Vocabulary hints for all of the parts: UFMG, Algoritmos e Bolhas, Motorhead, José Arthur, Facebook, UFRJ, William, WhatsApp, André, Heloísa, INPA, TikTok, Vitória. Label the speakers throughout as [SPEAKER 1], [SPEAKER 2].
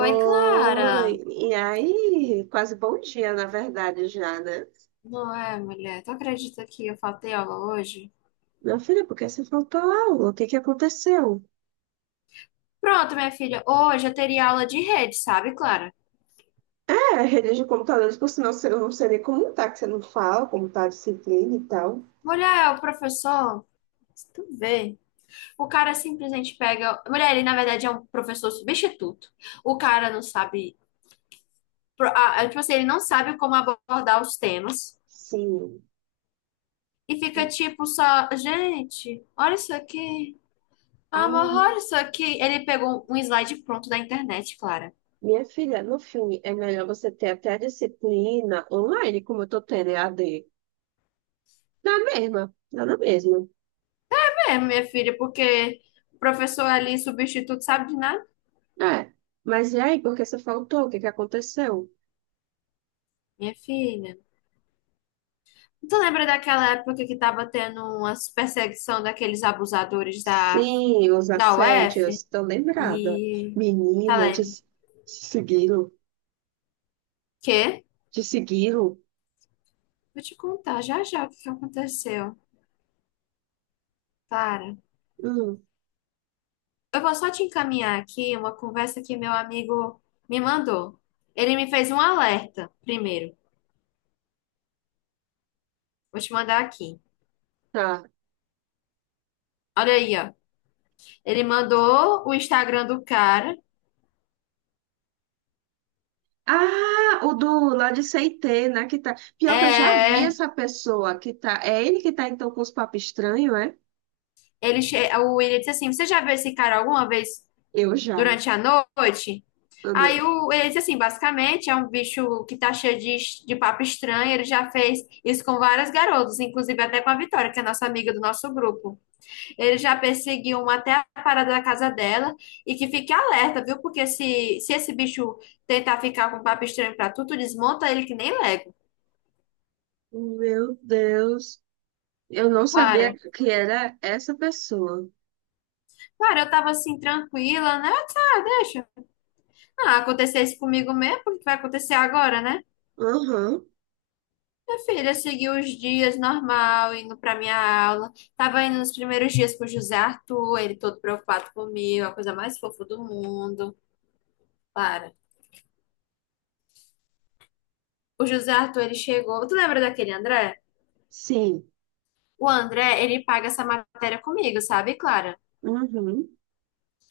[SPEAKER 1] Oi, Clara.
[SPEAKER 2] e aí? Quase bom dia, na verdade, já, né?
[SPEAKER 1] Não é, mulher? Tu acredita que eu faltei aula hoje?
[SPEAKER 2] Meu filho, por que você faltou a aula? O que que aconteceu?
[SPEAKER 1] Pronto, minha filha. Hoje eu teria aula de rede, sabe, Clara?
[SPEAKER 2] É, a rede de computadores, por sinal, eu não sei nem como tá, que você não fala, como tá a disciplina e tal.
[SPEAKER 1] Mulher, é o professor, tu vê. O cara simplesmente pega. Mulher, ele na verdade é um professor substituto. O cara não sabe. Tipo assim, ele não sabe como abordar os temas.
[SPEAKER 2] Sim.
[SPEAKER 1] E fica tipo só. Gente, olha isso aqui.
[SPEAKER 2] Ah,
[SPEAKER 1] Amor, olha isso aqui. Ele pegou um slide pronto da internet, Clara.
[SPEAKER 2] minha filha, no filme é melhor você ter até a disciplina online, como eu tô tendo EAD. Dá na mesma, dá na mesma.
[SPEAKER 1] É, minha filha, porque o professor ali, substituto, sabe de nada?
[SPEAKER 2] É. Mas e aí, por que você faltou? O que que aconteceu?
[SPEAKER 1] Minha filha. Tu lembra daquela época que tava tendo umas perseguição daqueles abusadores da,
[SPEAKER 2] Sim, os
[SPEAKER 1] da
[SPEAKER 2] assédios,
[SPEAKER 1] UF?
[SPEAKER 2] estou lembrada.
[SPEAKER 1] E. Tá
[SPEAKER 2] Menina, de
[SPEAKER 1] lendo?
[SPEAKER 2] se seguiram,
[SPEAKER 1] Quê?
[SPEAKER 2] de seguiram.
[SPEAKER 1] Vou te contar já já o que que aconteceu. Para.
[SPEAKER 2] Hum,
[SPEAKER 1] Eu vou só te encaminhar aqui uma conversa que meu amigo me mandou. Ele me fez um alerta primeiro. Vou te mandar aqui.
[SPEAKER 2] tá.
[SPEAKER 1] Olha aí, ó. Ele mandou o Instagram do cara.
[SPEAKER 2] Ah, o do lá de Seitê, né? Pior que eu já vi
[SPEAKER 1] É.
[SPEAKER 2] essa pessoa que tá. É ele que tá então com os papos estranhos, é?
[SPEAKER 1] Ele, o William disse assim: Você já viu esse cara alguma vez
[SPEAKER 2] Eu já.
[SPEAKER 1] durante a noite?
[SPEAKER 2] Eu não-
[SPEAKER 1] Ele disse assim: basicamente, é um bicho que tá cheio de papo estranho. Ele já fez isso com várias garotas, inclusive até com a Vitória, que é nossa amiga do nosso grupo. Ele já perseguiu uma até a parada da casa dela. E que fique alerta, viu? Porque se esse bicho tentar ficar com papo estranho pra tu, tu desmonta ele que nem Lego.
[SPEAKER 2] Meu Deus, eu não sabia
[SPEAKER 1] Para.
[SPEAKER 2] que era essa pessoa.
[SPEAKER 1] Para, eu tava assim, tranquila, né? Eu disse, ah, deixa. Ah, acontecesse comigo mesmo, porque vai acontecer agora, né?
[SPEAKER 2] Uhum,
[SPEAKER 1] Minha filha seguiu os dias normal, indo pra minha aula. Tava indo nos primeiros dias com o José Arthur, ele todo preocupado comigo, a coisa mais fofa do mundo. Para. O José Arthur, ele chegou. Tu lembra daquele André?
[SPEAKER 2] sim,
[SPEAKER 1] O André, ele paga essa matéria comigo, sabe, Clara?
[SPEAKER 2] uhum,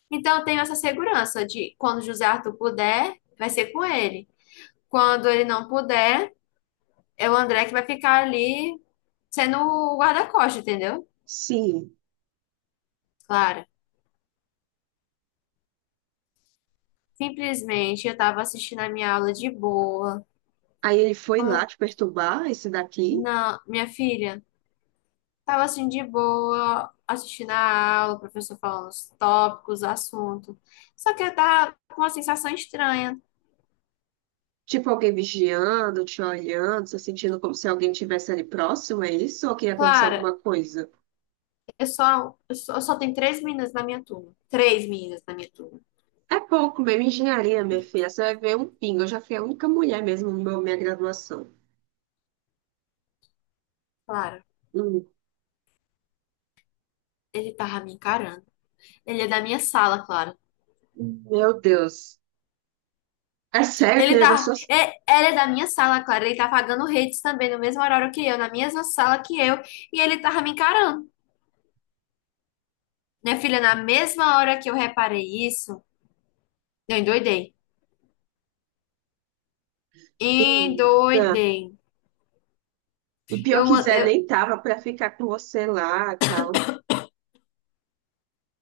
[SPEAKER 1] Então eu tenho essa segurança de quando o José Arthur puder, vai ser com ele. Quando ele não puder, é o André que vai ficar ali sendo o guarda-costas, entendeu?
[SPEAKER 2] sim.
[SPEAKER 1] Claro. Simplesmente eu tava assistindo a minha aula de boa.
[SPEAKER 2] Aí ele foi lá
[SPEAKER 1] Como
[SPEAKER 2] te perturbar, esse daqui.
[SPEAKER 1] não, minha filha, tava assim de boa, assistindo a aula, o professor falando os tópicos, o assunto. Só que eu tava com uma sensação estranha.
[SPEAKER 2] Tipo alguém vigiando, te olhando, se sentindo como se alguém estivesse ali próximo, é isso? Ou que ia acontecer
[SPEAKER 1] Clara,
[SPEAKER 2] alguma coisa?
[SPEAKER 1] eu só tenho três meninas na minha turma. Três meninas na minha turma.
[SPEAKER 2] É pouco mesmo, engenharia, minha filha. Você vai ver um pingo. Eu já fui a única mulher mesmo na minha graduação.
[SPEAKER 1] Clara,
[SPEAKER 2] Hum,
[SPEAKER 1] ele tava me encarando. Ele é da minha sala, Clara.
[SPEAKER 2] meu Deus. É sério, querida, das suas
[SPEAKER 1] Ela é da minha sala, Clara. Ele tá pagando redes também, no mesmo horário que eu, na mesma sala que eu, e ele tava me encarando. Minha filha, na mesma hora que eu reparei isso, eu endoidei.
[SPEAKER 2] meninas.
[SPEAKER 1] Endoidei.
[SPEAKER 2] E pior
[SPEAKER 1] Eu,
[SPEAKER 2] quiser,
[SPEAKER 1] eu,
[SPEAKER 2] nem tava pra ficar com você lá e tal.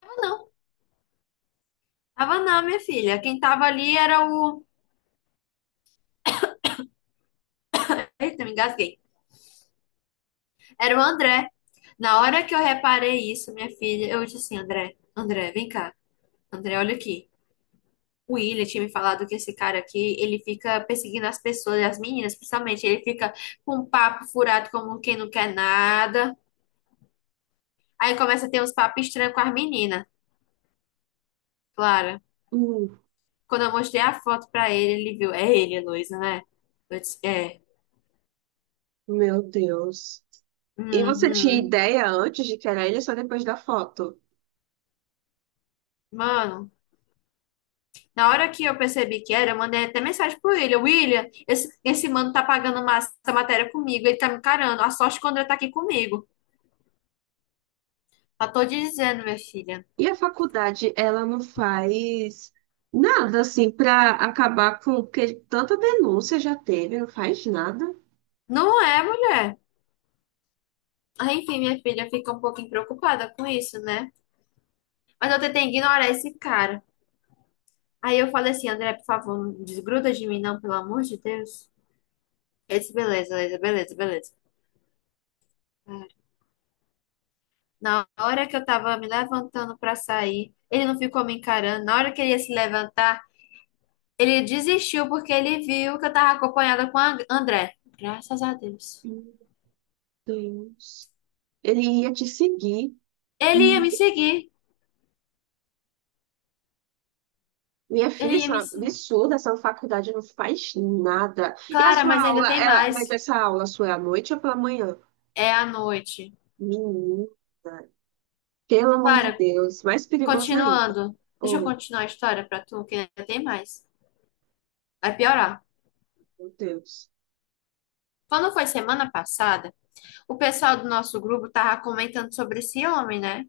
[SPEAKER 1] não, tava não, minha filha. Quem tava ali era o. Eita, me engasguei. Era o André. Na hora que eu reparei isso, minha filha, eu disse assim: André, vem cá. André, olha aqui. O William tinha me falado que esse cara aqui, ele fica perseguindo as pessoas, as meninas principalmente. Ele fica com um papo furado como quem não quer nada. Aí começa a ter uns papos estranhos com as meninas. Claro.
[SPEAKER 2] Hum,
[SPEAKER 1] Quando eu mostrei a foto pra ele, ele viu. É ele, Heloísa, né? Eu disse, é.
[SPEAKER 2] meu Deus. E você tinha
[SPEAKER 1] Uhum.
[SPEAKER 2] ideia antes de que era ele ou só depois da foto?
[SPEAKER 1] Mano, na hora que eu percebi que era, eu mandei até mensagem pro William. William, esse mano tá pagando uma, essa matéria comigo, ele tá me encarando. A sorte quando ele tá aqui comigo. Já tô dizendo, minha filha.
[SPEAKER 2] E a faculdade, ela não faz nada assim para acabar com porque tanta denúncia já teve, não faz nada.
[SPEAKER 1] Não é, mulher. Ah, enfim, minha filha fica um pouquinho preocupada com isso, né? Mas eu tentei ignorar esse cara. Aí eu falei assim, André, por favor, não desgruda de mim, não, pelo amor de Deus. Ele disse, beleza, beleza, beleza, beleza. Na hora que eu tava me levantando pra sair, ele não ficou me encarando. Na hora que ele ia se levantar, ele desistiu porque ele viu que eu tava acompanhada com a André. Graças a Deus.
[SPEAKER 2] Meu Deus. Ele ia te seguir.
[SPEAKER 1] Ele ia me seguir.
[SPEAKER 2] Minha
[SPEAKER 1] Ele
[SPEAKER 2] filha,
[SPEAKER 1] ia
[SPEAKER 2] isso é um
[SPEAKER 1] me seguir.
[SPEAKER 2] absurdo, essa faculdade não faz nada. E a
[SPEAKER 1] Clara, mas
[SPEAKER 2] sua aula,
[SPEAKER 1] ainda tem
[SPEAKER 2] ela, mas
[SPEAKER 1] mais.
[SPEAKER 2] essa aula sua é à noite ou pela manhã?
[SPEAKER 1] É a noite.
[SPEAKER 2] Menina, pelo amor de
[SPEAKER 1] Clara,
[SPEAKER 2] Deus, mais perigoso ainda.
[SPEAKER 1] continuando. Deixa eu
[SPEAKER 2] Oi,
[SPEAKER 1] continuar a história pra tu, que ainda tem mais. Vai piorar.
[SPEAKER 2] meu Deus.
[SPEAKER 1] Quando foi semana passada, o pessoal do nosso grupo tava comentando sobre esse homem, né?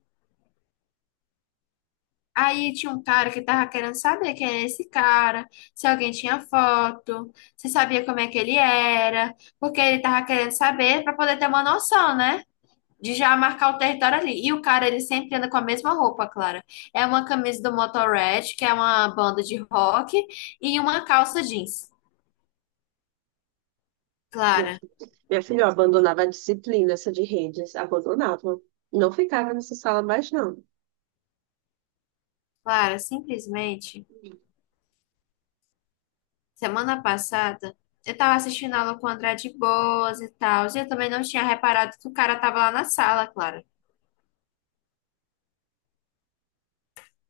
[SPEAKER 1] Aí tinha um cara que tava querendo saber quem era esse cara, se alguém tinha foto, se sabia como é que ele era, porque ele tava querendo saber pra poder ter uma noção, né? De já marcar o território ali. E o cara, ele sempre anda com a mesma roupa, Clara. É uma camisa do Motorhead, que é uma banda de rock, e uma calça jeans. Clara,
[SPEAKER 2] Minha filha, eu abandonava a disciplina, essa de redes, abandonava. Não ficava nessa sala mais, não.
[SPEAKER 1] Clara, simplesmente, semana passada, eu tava assistindo aula com o André de Boas e tal, e eu também não tinha reparado que o cara tava lá na sala, Clara.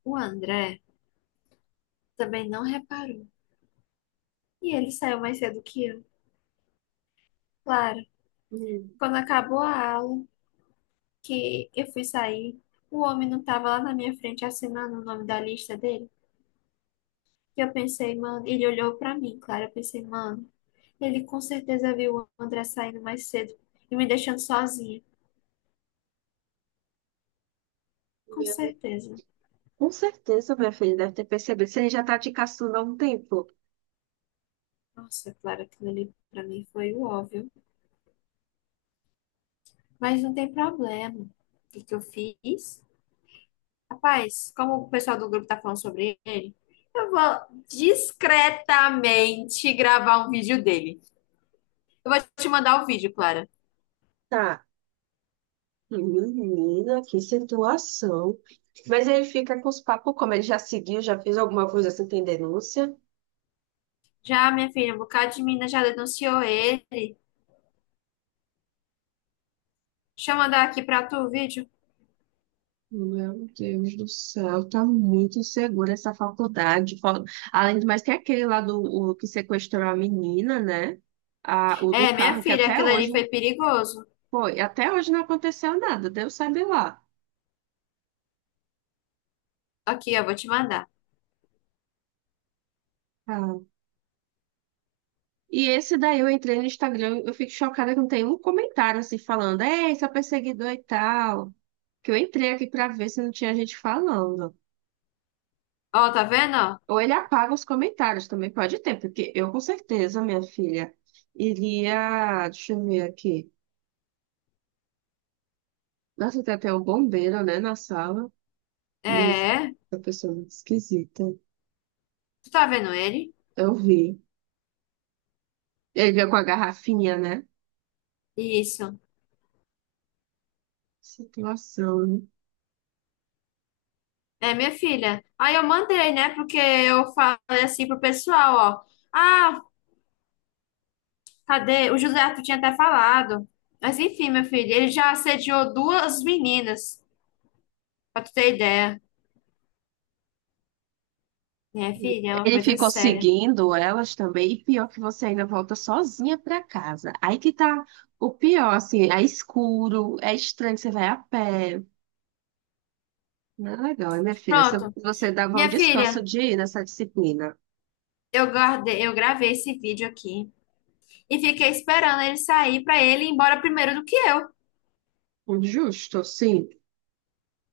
[SPEAKER 1] O André. Também não reparou. E ele saiu mais cedo que eu. Claro,
[SPEAKER 2] Hum.
[SPEAKER 1] quando acabou a aula, que eu fui sair, o homem não estava lá na minha frente assinando o nome da lista dele. E eu pensei, mano, ele olhou pra mim, claro, eu pensei, mano, ele com certeza viu o André saindo mais cedo e me deixando sozinha. Com
[SPEAKER 2] Meu,
[SPEAKER 1] certeza.
[SPEAKER 2] com certeza, minha filha deve ter percebido. Você já tá te caçando há um tempo.
[SPEAKER 1] Nossa, claro, aquilo ali pra mim foi o óbvio. Mas não tem problema. O que que eu fiz? Rapaz, como o pessoal do grupo tá falando sobre ele, eu vou discretamente gravar um vídeo dele. Eu vou te mandar o vídeo, Clara.
[SPEAKER 2] Tá. Menina, que situação. Mas ele fica com os papos, como ele já seguiu, já fez alguma coisa assim, tem denúncia.
[SPEAKER 1] Já, minha filha, um bocado de mina já denunciou ele. Deixa eu mandar aqui pra tu o vídeo.
[SPEAKER 2] Meu Deus do céu, tá muito insegura essa faculdade. Além do mais, tem aquele lá do o que sequestrou a menina, né? Ah, o do
[SPEAKER 1] É, minha
[SPEAKER 2] carro, que
[SPEAKER 1] filha,
[SPEAKER 2] até
[SPEAKER 1] aquilo
[SPEAKER 2] hoje.
[SPEAKER 1] ali foi perigoso.
[SPEAKER 2] Foi, até hoje não aconteceu nada, Deus sabe lá.
[SPEAKER 1] Aqui, eu vou te mandar.
[SPEAKER 2] Ah. E esse daí eu entrei no Instagram, eu fico chocada que não tem um comentário assim falando, ei, seu perseguidor e tal. Que eu entrei aqui pra ver se não tinha gente falando.
[SPEAKER 1] Ó, tá vendo? Ó?
[SPEAKER 2] Ou ele apaga os comentários também, pode ter, porque eu com certeza, minha filha, iria. Deixa eu ver aqui. Nossa, tem até um bombeiro, né, na sala. Nossa,
[SPEAKER 1] É,
[SPEAKER 2] essa pessoa é muito esquisita.
[SPEAKER 1] tu tá vendo ele?
[SPEAKER 2] Eu vi. Ele veio com a garrafinha, né?
[SPEAKER 1] Isso.
[SPEAKER 2] Situação, né?
[SPEAKER 1] É, minha filha. Aí eu mandei, né? Porque eu falei assim pro pessoal, ó. Ah, cadê? O José Arthur tinha até falado. Mas enfim, meu filho, ele já assediou duas meninas, pra tu ter ideia. Minha filha, é uma
[SPEAKER 2] Ele
[SPEAKER 1] coisa
[SPEAKER 2] ficou
[SPEAKER 1] séria.
[SPEAKER 2] seguindo elas também, e pior que você ainda volta sozinha pra casa. Aí que tá o pior, assim, é escuro, é estranho, você vai a pé. Não é legal, hein, minha filha? Se
[SPEAKER 1] Pronto.
[SPEAKER 2] você dava um
[SPEAKER 1] Minha
[SPEAKER 2] descanso
[SPEAKER 1] filha,
[SPEAKER 2] de ir nessa disciplina.
[SPEAKER 1] eu guardei, eu gravei esse vídeo aqui e fiquei esperando ele sair pra ele ir embora primeiro do que eu.
[SPEAKER 2] Justo, sim.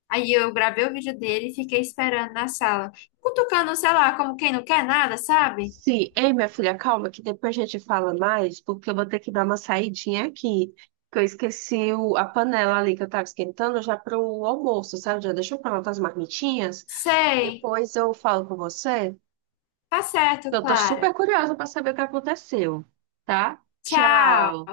[SPEAKER 1] Aí eu gravei o vídeo dele e fiquei esperando na sala, cutucando, sei lá, como quem não quer nada, sabe?
[SPEAKER 2] Sim. Ei, minha filha, calma, que depois a gente fala mais, porque eu vou ter que dar uma saidinha aqui. Que eu esqueci a panela ali que eu tava esquentando já pro almoço, sabe? Já deixou pra lá as marmitinhas.
[SPEAKER 1] Sei.
[SPEAKER 2] Depois eu falo com você.
[SPEAKER 1] Tá certo,
[SPEAKER 2] Então, eu tô
[SPEAKER 1] Clara.
[SPEAKER 2] super curiosa para saber o que aconteceu, tá?
[SPEAKER 1] Tchau.
[SPEAKER 2] Tchau.